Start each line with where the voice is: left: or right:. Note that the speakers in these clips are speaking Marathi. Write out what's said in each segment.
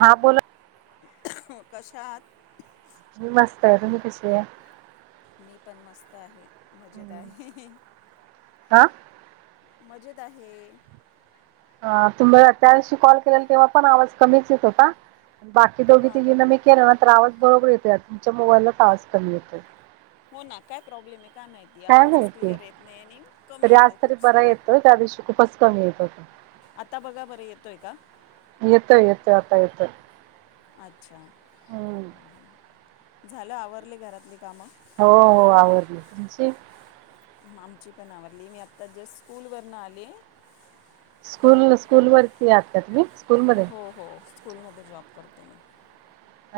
right: हा बोला,
left: [unintelligible] कशा आहात?
right: मी मस्त! आहे, तुम्ही कशी आहे?
left: मी पण मस्त! आहे मजेत आहे.
right: हा
left: मजेत आहे.
right: अ तुम्ही त्यादिवशी कॉल केलेला, तेव्हा पण आवाज कमीच येत होता? बाकी दोघी
left: हां
right: तिघीना मी केलं ना तर, आवाज बरोबर येतो तुमच्या मोबाईललाचं आवाज कमी येतोय.
left: हो ना, काय प्रॉब्लेम आहे काय माहिती
right: काय
left: आवाजच
right: माहिती
left: क्लिअर येत नाही आणि कमी
right: तरी, आज
left: येतो
right: तरी
left: खूप
right: बरा
left: सारा
right: येतोय त्या दिवशी खूपच कमी येत होता.
left: आता बघा बरं येतोय का?
right: येतोय येतोय आत्ता येतोय.
left: अच्छा!
right: हम.
left: झालं आवरली घरातली कामं?
right: हो हो, आवरली तुमची?
left: आमची पण आवरली, मी आत्ता जस्ट स्कूल वरनं आले.
right: स्कूल -स्कूल वरती आता तुम्ही? स्कूलमध्ये
left: हो हो, स्कूलमध्ये जॉब करते मी.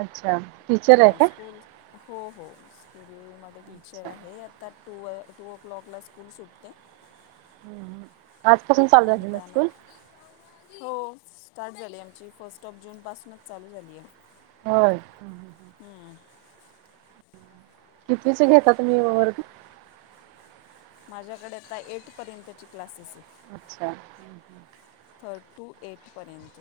right: अच्छा! टीचर आहे
left: हा
right: का
left: स्कूल हो हो, स्कूलमध्ये टीचर
right: अच्छा
left: आहे आता टू ए टू ओ क्लॉकला स्कूल सुटते.
right: हम हम.
left: आणि त्यांना हो स्टार्ट झाली आहे, आमची फर्स्ट ऑफ जूनपासूनच चालू झाली आहे.
right: होय. कितविचे घेता तुम्ही वर्ग?
left: माझ्याकडे आता एट पर्यंतची क्लासेस आहेत.
right: अच्छा! हम ह.
left: एटपर्यंत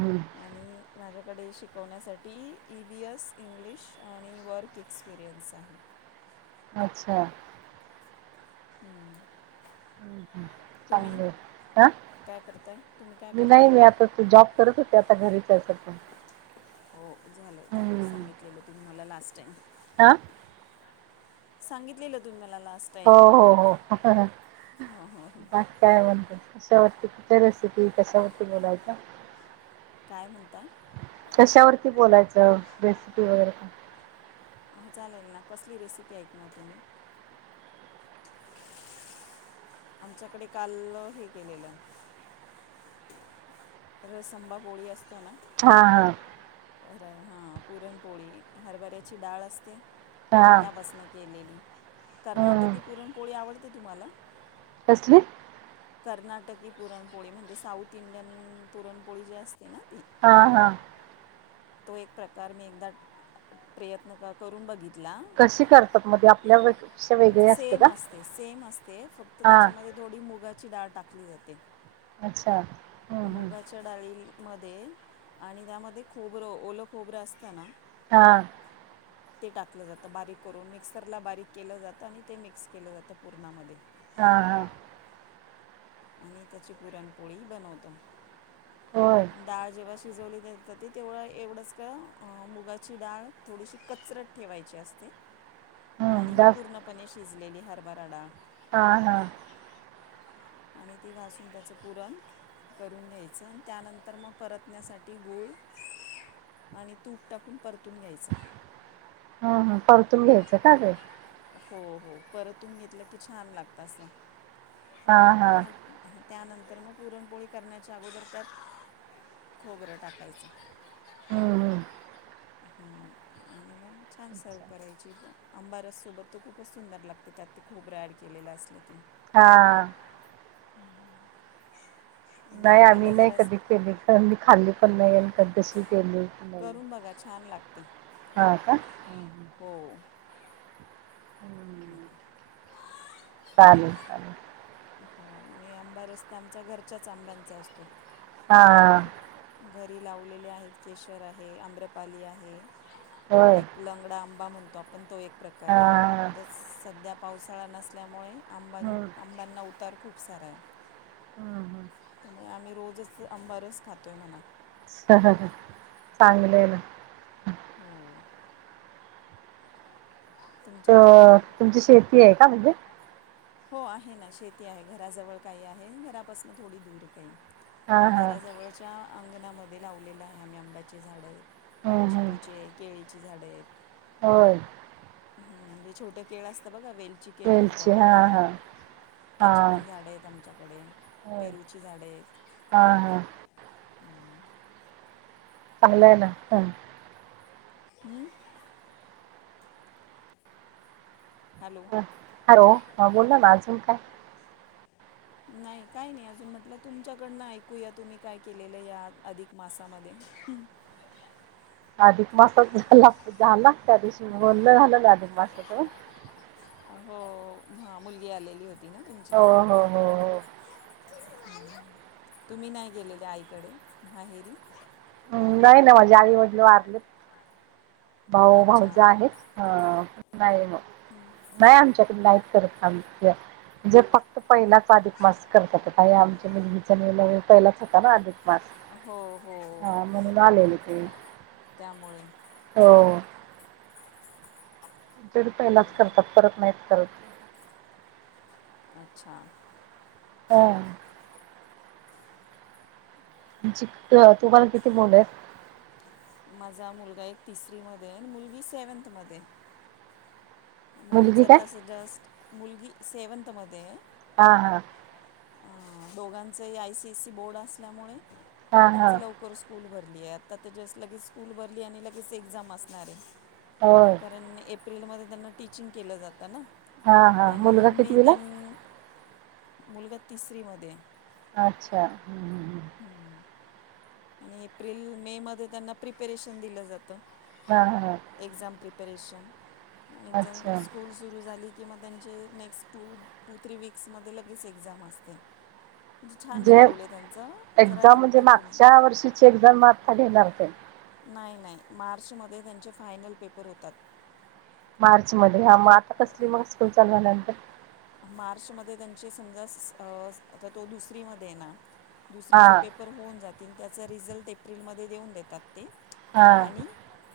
right: हम्म
left: आणि माझ्या कडे शिकवण्यासाठी ई बी एस इंग्लिश आणि वर्क एक्सपिरियन्स आहे. [unintelligible]
right: अच्छा! हम हम,
left: तुम्ही
right: चांगल ये आ
left: काय करताय तुम्ही काय
right: मी नाही
left: करताय
right: मी आता त जॉब करत होते, आता घरीच आहे सध्या
left: हो झालंय, तर सांगितलेलं तुम्ही मला लास्ट टाईम.
right: आ
left: सांगितलेलं तुम्ही म
right: हो हो हो.
left: हो हो हो.
right: बाकी काय म्हणता? कशावरती? कुठ रेसिपी कशावरती बोलायच्या?
left: काय म्हणताय
right: कशावरती बोलायचं? रेसिपी वगैरे का?
left: अ चालेल ना. कसली रेसिपी ऐकणार तुम्ही? आमच्याकडे काल हे केलेलं. रसआंबा पोळी असते ना?
right: हा.
left: तर हां. पुरणपोळी, हरभऱ्याची डाळ असते
right: हा
left: त्यापासनं केलेली.
right: हम्म
left: कर्नाटकी पुरणपोळी आवडते तुम्हाला?
right: कसली?
left: कर्नाटकी पुरणपोळी म्हणजे, साऊथ इंडियन पुरणपोळी जी असते ना ती
right: हा, हा.
left: तो एक प्रकार मी एकदा प्रयत्न करून बघितला.
right: कशी करतात? मध्येआपल्याेक्षा वेगळे असते का?
left: सेम सेम असते फक्त
right: हा.
left: त्याच्यामध्ये थोडी मुगाची डाळ टाकली जाते.
right: अच्छा! हम्म हम्म
left: मुगाच्या डाळी मधे आणि त्यामध्ये खोबरं, ओलं खोबरं असतना?
right: हा.
left: ते टाकलं जातं बारीक करून मिक्सरला बारीक केलं जातं, आणि ते मिक्स केल जातं पूरणा मध्ये.
right: हा हा.
left: आणि त्याची पुरणपोळी बनवतो,
right: होय
left: डाळ जेव्हा शिजवली ज जाते तेवढं एवढंच, का मुगाची डाळ थोडीशी कचरट ठेवायची असते. आणि
right: हम्म
left: ही
right: जास्त
left: पूर्णपणे शिजलेली हरभरा डाळ
right: हा, हा.
left: आणि ते घासून, त्याच पुरण करून घ्यायचं आणि त्यानंतर मग परतण्यासाठी गूळ आणि तूप टाकून परतून घ्यायच.
right: हम हम परतून घ्यायचं का ते?
left: हो, हो, परतून घेतलं की छान लागत असं
right: हा हा
left: मग त्यानंतर तर मग पुरणपोळी करण्याच्या अगोदर त्यात, खोबरं टाकायचं.
right: हम्म हम्म
left: हम्म. आणि ब छान सर्व
right: अच्छा
left: करायची, आंबा रससोबत तो खूपच सुंदर लागते, त्यात ते खोबर ॲड केलेलं असलं की
right: हा.
left: हम्म, हम्.
right: नाही, आम्ही नाही कधी केली,, मी खाल्ली पण नाही कधी, तशी केली पण नही.
left: करून बघा छान लागते
right: हा का? हम् ह.
left: हो
right: हम्, चालेल चालेल.
left: हो, आणि आंबा रस् तर आमच्या घरच्याच आंब्यांचा असतो.
right: हा
left: घरी लावलेले आहेत, केशर आहे, आम्रपाली आहे,
right: होय
left: एक लंगडा आंबा म्हणतो आपण, तो एक
right: हा
left: प्रकारे,
right: हा
left: सध्या पावसाळा नसल्यामुळे आंबा
right: हम्म
left: उतार खूप सारा आहे.
right: हम, हम.
left: आणि आम्ही रोजच आंबा रस खातोय म्हना
right: चांगलं आहे ना.
left: हो.
right: अ
left: तुमच्याकडे
right: तुमची शेती आहे का? म्हणजे
left: हो आहे, ना शेती आहे, घराजवळ काही आहे, घरापासन थोडी दूर काही.
right: हा हा
left: घराजवळच्या अंगणामध्ये लावलेलं आहे आम्ही आंब्याची झाडे
right: हम्म हम्म
left: चिकूचे, केळीची झाडे आहेत.
right: होय.
left: हम, म्हणजे छोटं केळ असतं बघा, वेलची केळ म्हणतो
right: वेलची
left: आपण
right: हा
left: त्याला.
right: हा हा
left: त्याची पण झाडं आहेत आमच्याकडे,,
right: होय
left: पेरूची झाडं आहेत
right: हा हा
left: हम्म.
right: चांगलं य ना.
left: हम्म. Hello
right: hello? म बोल ना मग अजून काय?
left: नाही,, काही नाही,, अजून म्हटलं तुमच्याकडनं ऐकूया,, तुम्ही काय केलेलं या अधिक मासामध्ये हम.
right: अधिक मासाच झाल. त्या दिवशी बोलण झालं ना अधिक मासाच?
left: हो -मुलगी आलेली होती. ना तुमची
right: हो हो हो हो.
left: तुम्ही नाही गेलेल्या आईकडे माहेरी?
right: हम्. नाही ना माझ्या आईवडिल वारलेत. भाऊ
left: अच्छा
right: भाऊज आहेत? नाही आमच्याकडं नाहीत करत आम्ही. जे फक्त पहिलाच अधिक मास करतात. का हे आमच्या मुलगीचा पहिलाच होता ना अधिक- मास
left: हो हो.
right: हा म्हणून आलेले ते
left: त्यामुळे.
right: हो. दीड पहिलाच करतात परत नाहीत करत.
left: अच्छा.
right: हा. तुम्हाला किती मुलं आहेत?
left: माझा मुलगा एक तिसरी मध्येए मुलगी सेव्हन्थ मध्येए. मुलीच
right: मुलगी काय
left: तस जस्ट मुलगी सेव्हनथ मध्ये.
right: हा हा.
left: अ. दोघांचही I C S C board असल्यामुळे
right: हा हा
left: त्यांच लवकर स्कूल भरत. आता तर जस्ट स्कूल भरली आणि लगेच एक्झाम असणार आहे.
right: होय
left: कारण एप्रिल- एप्रिलमध्ये त्यांना टीचिंग केलं जातं ना?
right: हा हा मुलगा
left: आणि मे
right: कितवीला आहे?
left: त्यां मुलगा तिसरी मध्ये आहे.
right: अच्छा. हम्म, हम्म.
left: आणि एप्रिल मे मध्ये त्यांना प्रिपरेशन दिलं जातं.
right: हा हा
left: एक्झाम प्रिपरेशन. आणि
right: अच्छा
left: स्कूल सुरू झाली- किंवा त्यांचे नेक्स्ट टू टू थ्री वीक्समध्ये लगेच एक्झाम असते. म्हणजे छान
right: म्हणजे
left: शेड्युल आहे त्यांचं. जरा
right: एक्झाम म्हणजे,
left: हेक्टिक नाही
right: मागच्या वर्षीची एक्झाम आता घेणार काय?
left: नाही नाही मार्चमध्ये त्यांचे फायनल पेपर होतात.
right: मार्च मध्ये हा. मग आता कसली मग स्कूल चालू झाल्यानंतर?
left: मार्च मध्ये त्यांची समजा तो, आता दुसरीमध्ये आहे ना?
right: हा
left: दुसरीचे पेपर होऊन जातील. त्याचा रिझल्ट एप्रिलमध्ये देऊन देतात.
right: हा
left: आणि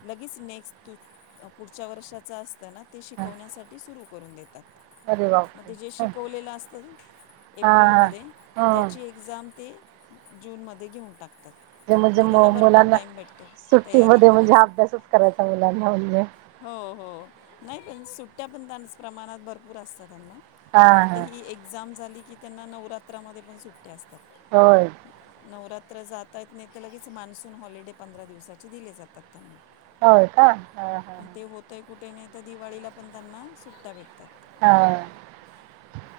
left: लगेच नेक्ट पुढच्या वर्षाचा- असत ना, ते
right: हा
left: शिकवण्यासाठी सुरू करून देतात.
right: अरे
left: मग
right: बापरे
left: जे शिकवलेलं असतं ना
right: हा हा
left: एप्रिलमध्ये?
right: हम्म
left: त्याची एक्झाम ते- जून मध्ये घेऊन टाकतात.
right: ते म्हणजे,
left: त्यांना भरपूर
right: मुलांना
left: टाईम भेटतो तयारी
right: सुट्टीमध्ये म्हणजे
left: करण्यासाठी
right: अभ्यासच करायचा मुलांना म्हणजे.
left: हो हो. नाही पण सुट्या पण त्यांच प्रमाणात भरपूर असतात त्यांना.
right: हा
left: आता
right: हा
left: ही एक्झाम झाली कि त्यांना नवरात्रामध्ये पण सुट्या असतात.
right: होय.
left: नवरात्र जात आहेत नाही तर, लगेच मान्सून हॉलिडे पंधरा दिवसाचे दिले जातात त्यांना.
right: होय का? ह ह.
left: ते होतं आहे कुठे नाही तर
right: हा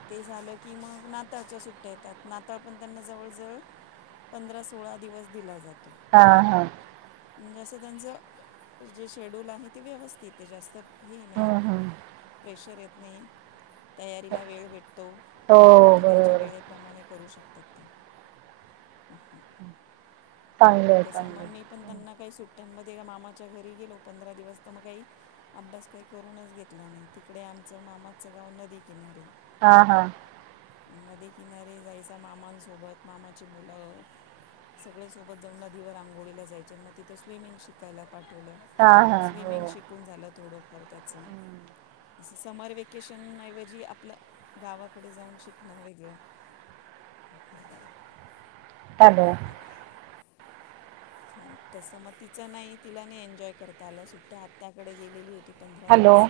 left: ते झालं की मग नाताळच्या सुट्या येतात नाताळला पण त्यांना जवळ जवळ पंधरा सोळा दिवस दिला जातो
right: हा हा
left: म्हणजे असं त्यांचं जे शेड्यूल आहे ते व्यवस्थित आहे जास्त हे नाही
right: हम्म हम्म
left: प्रेशर येत नाही तयारीला वेळ भेटतो
right: हो
left: त्यांच्या त्यांच्या
right: बरोबर आहे.
left: वेळेप्रमाणे करू शकतात ह ह
right: चांगलंय चांगलंय
left: टमध्ये मामाच्या घरी गेलो पंधरा दिवस तर मग काही अभ्यास काही करूनच घेतला नाही तिकडे आमचं मामाचं गाव नदी किनारीे
right: हा हा
left: नदी किनारे जायच मामांसोबत मामाची मुलं सगळेसोबत जऊन नधीवर आंघोळीला जायच्यां मग तिथं स्विमिंग शिकायला पाठवलं
right: हा हा
left: स्विमिंग
right: हो.
left: शिकून झालं थोडंफार त्याचं असं समर वेकेशन ऐवजी आपलं गावाकडे जाऊन शिकणं वेगळं [unintelligible]
right: हॅल्लो
left: तस मग तिचं नाही तिला नाही एन्जॉय करता आल्या सुट्ट्या आत्याकडे गेलेली होती पंधरा
right: हॅलो
left: दिवस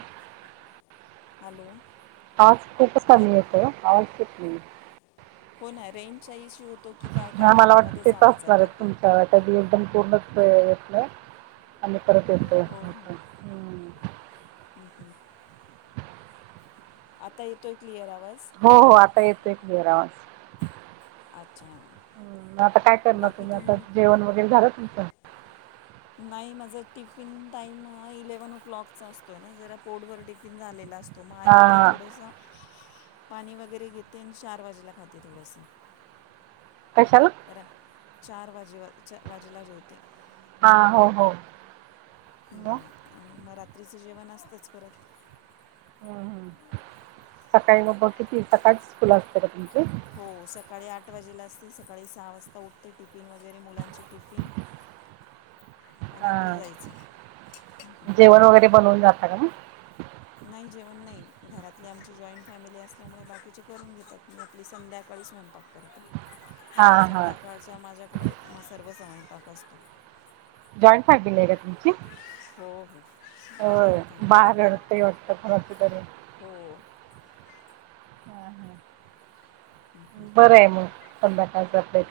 left: हॅलो
right: आवाज खूपच कमी
left: येत
right: येतोय ओ आवाजाच येत नाही
left: हो ना रेंज इशु
right: ह मला वाटत तेच असणार आहेत
left: आपला
right: तुमच्या त्या एकदम पूर्ण घेतलं आणि परत येत
left: हो हो हं, हं. आता येतोय क्लिअर आवाज
right: हो हो आता येतोय क्लिअर आवाज
left: अच्छा
right: ह आता काय करणार तुम्ही आता जेवण वगैरे झालंत नाही
left: नाही माझा टिफिन टाइम हा इलेव्हन ओ क्लॉकचा असतो ना जरा पोर्टवरर टिफिन झालेला असतो त मालिक ह
right: हा
left: थोडासा पाणी वगैरे घेते आणि चार वाजेला खाते थोडस
right: कशाला?
left: चार वाजेला जेवते
right: हा हो हो
left: हम्म. आणि मग रात्रीचं जेवण असतंच परत
right: हम्म हम् सकाळी मग मग किती सकाळच स् फुल असते र तुमची
left: हो सकाळी आठ वाजेला असते सकाळी सहा वाजता उठते टिफिन वगैरे मुलांचे टिफिन [unintelligible] आणि
right: हा
left: आपलं जायचं
right: जेवण वगैरे बनवून जात का ना मग
left: नाही जेवण नाही घरातली आमची जॉईंट फॅमिली असल्यामुळे बाकीचे करून घेतात मी आपली संध्याकाळ ते स्वयंपाक करत
right: हा हा
left: संध्याकाळच्या माझ्याकडे म सर्व स्वयंपाक असतो
right: जॉईंट फॅगमिली आहे का तुमची
left: हो हो
right: होय
left: जॉईंट
right: बाळ
left: फॅमिलीमध्ये राहता
right: रडतंय वाटतं कोणाचं तरी
left: हो [unintelligible]
right: हा हा बरं आहे मग संद्या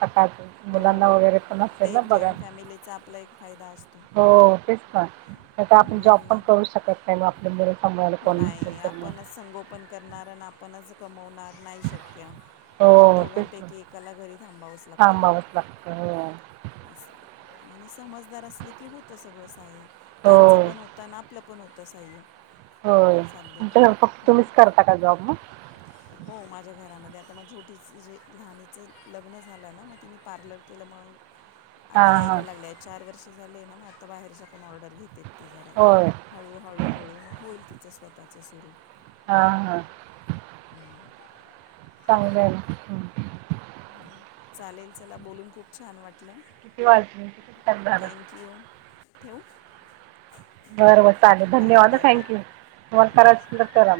right: सकाळ मुलांना
left: हो
right: वगैरे पण असेल
left: ते
right: ना
left: एक
right: बघा
left: जॉईंट फॅमिलीचा आपला एक फायदा असतो
right: हो तेच काण आता आपण जॉब पण
left: मुलांना
right: करू शकत नाही आपल्या मुल सांभळायला कोण न असल तर
left: आपण कमणार नाही शक्य दोघांपैकी एकाला घरी थांबावंच लागतं
right: थांबावच
left: मग
right: लागतं.
left: असं आणि समजदार असल की होतं सगळंच.
right: हो
left: त्यांचं
right: हो
left: पण होतं आणि आपलं पण होतं साह्य.
right: होय तर फक्त तुम्हीच करता का जॉब मग.
left: त मग छोटीच जे झालंच हाय लग्न झालं ना मग तिने पार्लर केलं मग, ! आता
right: हां हां
left: यायला लागलेय चार वर्ष झाले ना मग आता बाहेरच्या पण ऑर्डर. त घरा
right: होय
left: हळू हळू हळूग होईल तिचं स्वतःच स्वरूप.
right: हा हा.
left: [unintelligible]
right: चांगलय मग हम.
left: चालेल चला बोलून खूप छान वाटल.
right: किती वाजले टाइम झालं.
left: थँक्यू ठेवू.
right: बर बर चालेल
left: बाय
right: धन्यवाद
left: बाय
right: थँक्यू
left: बाय
right: तुम्हाला करायचे असेल तर करा.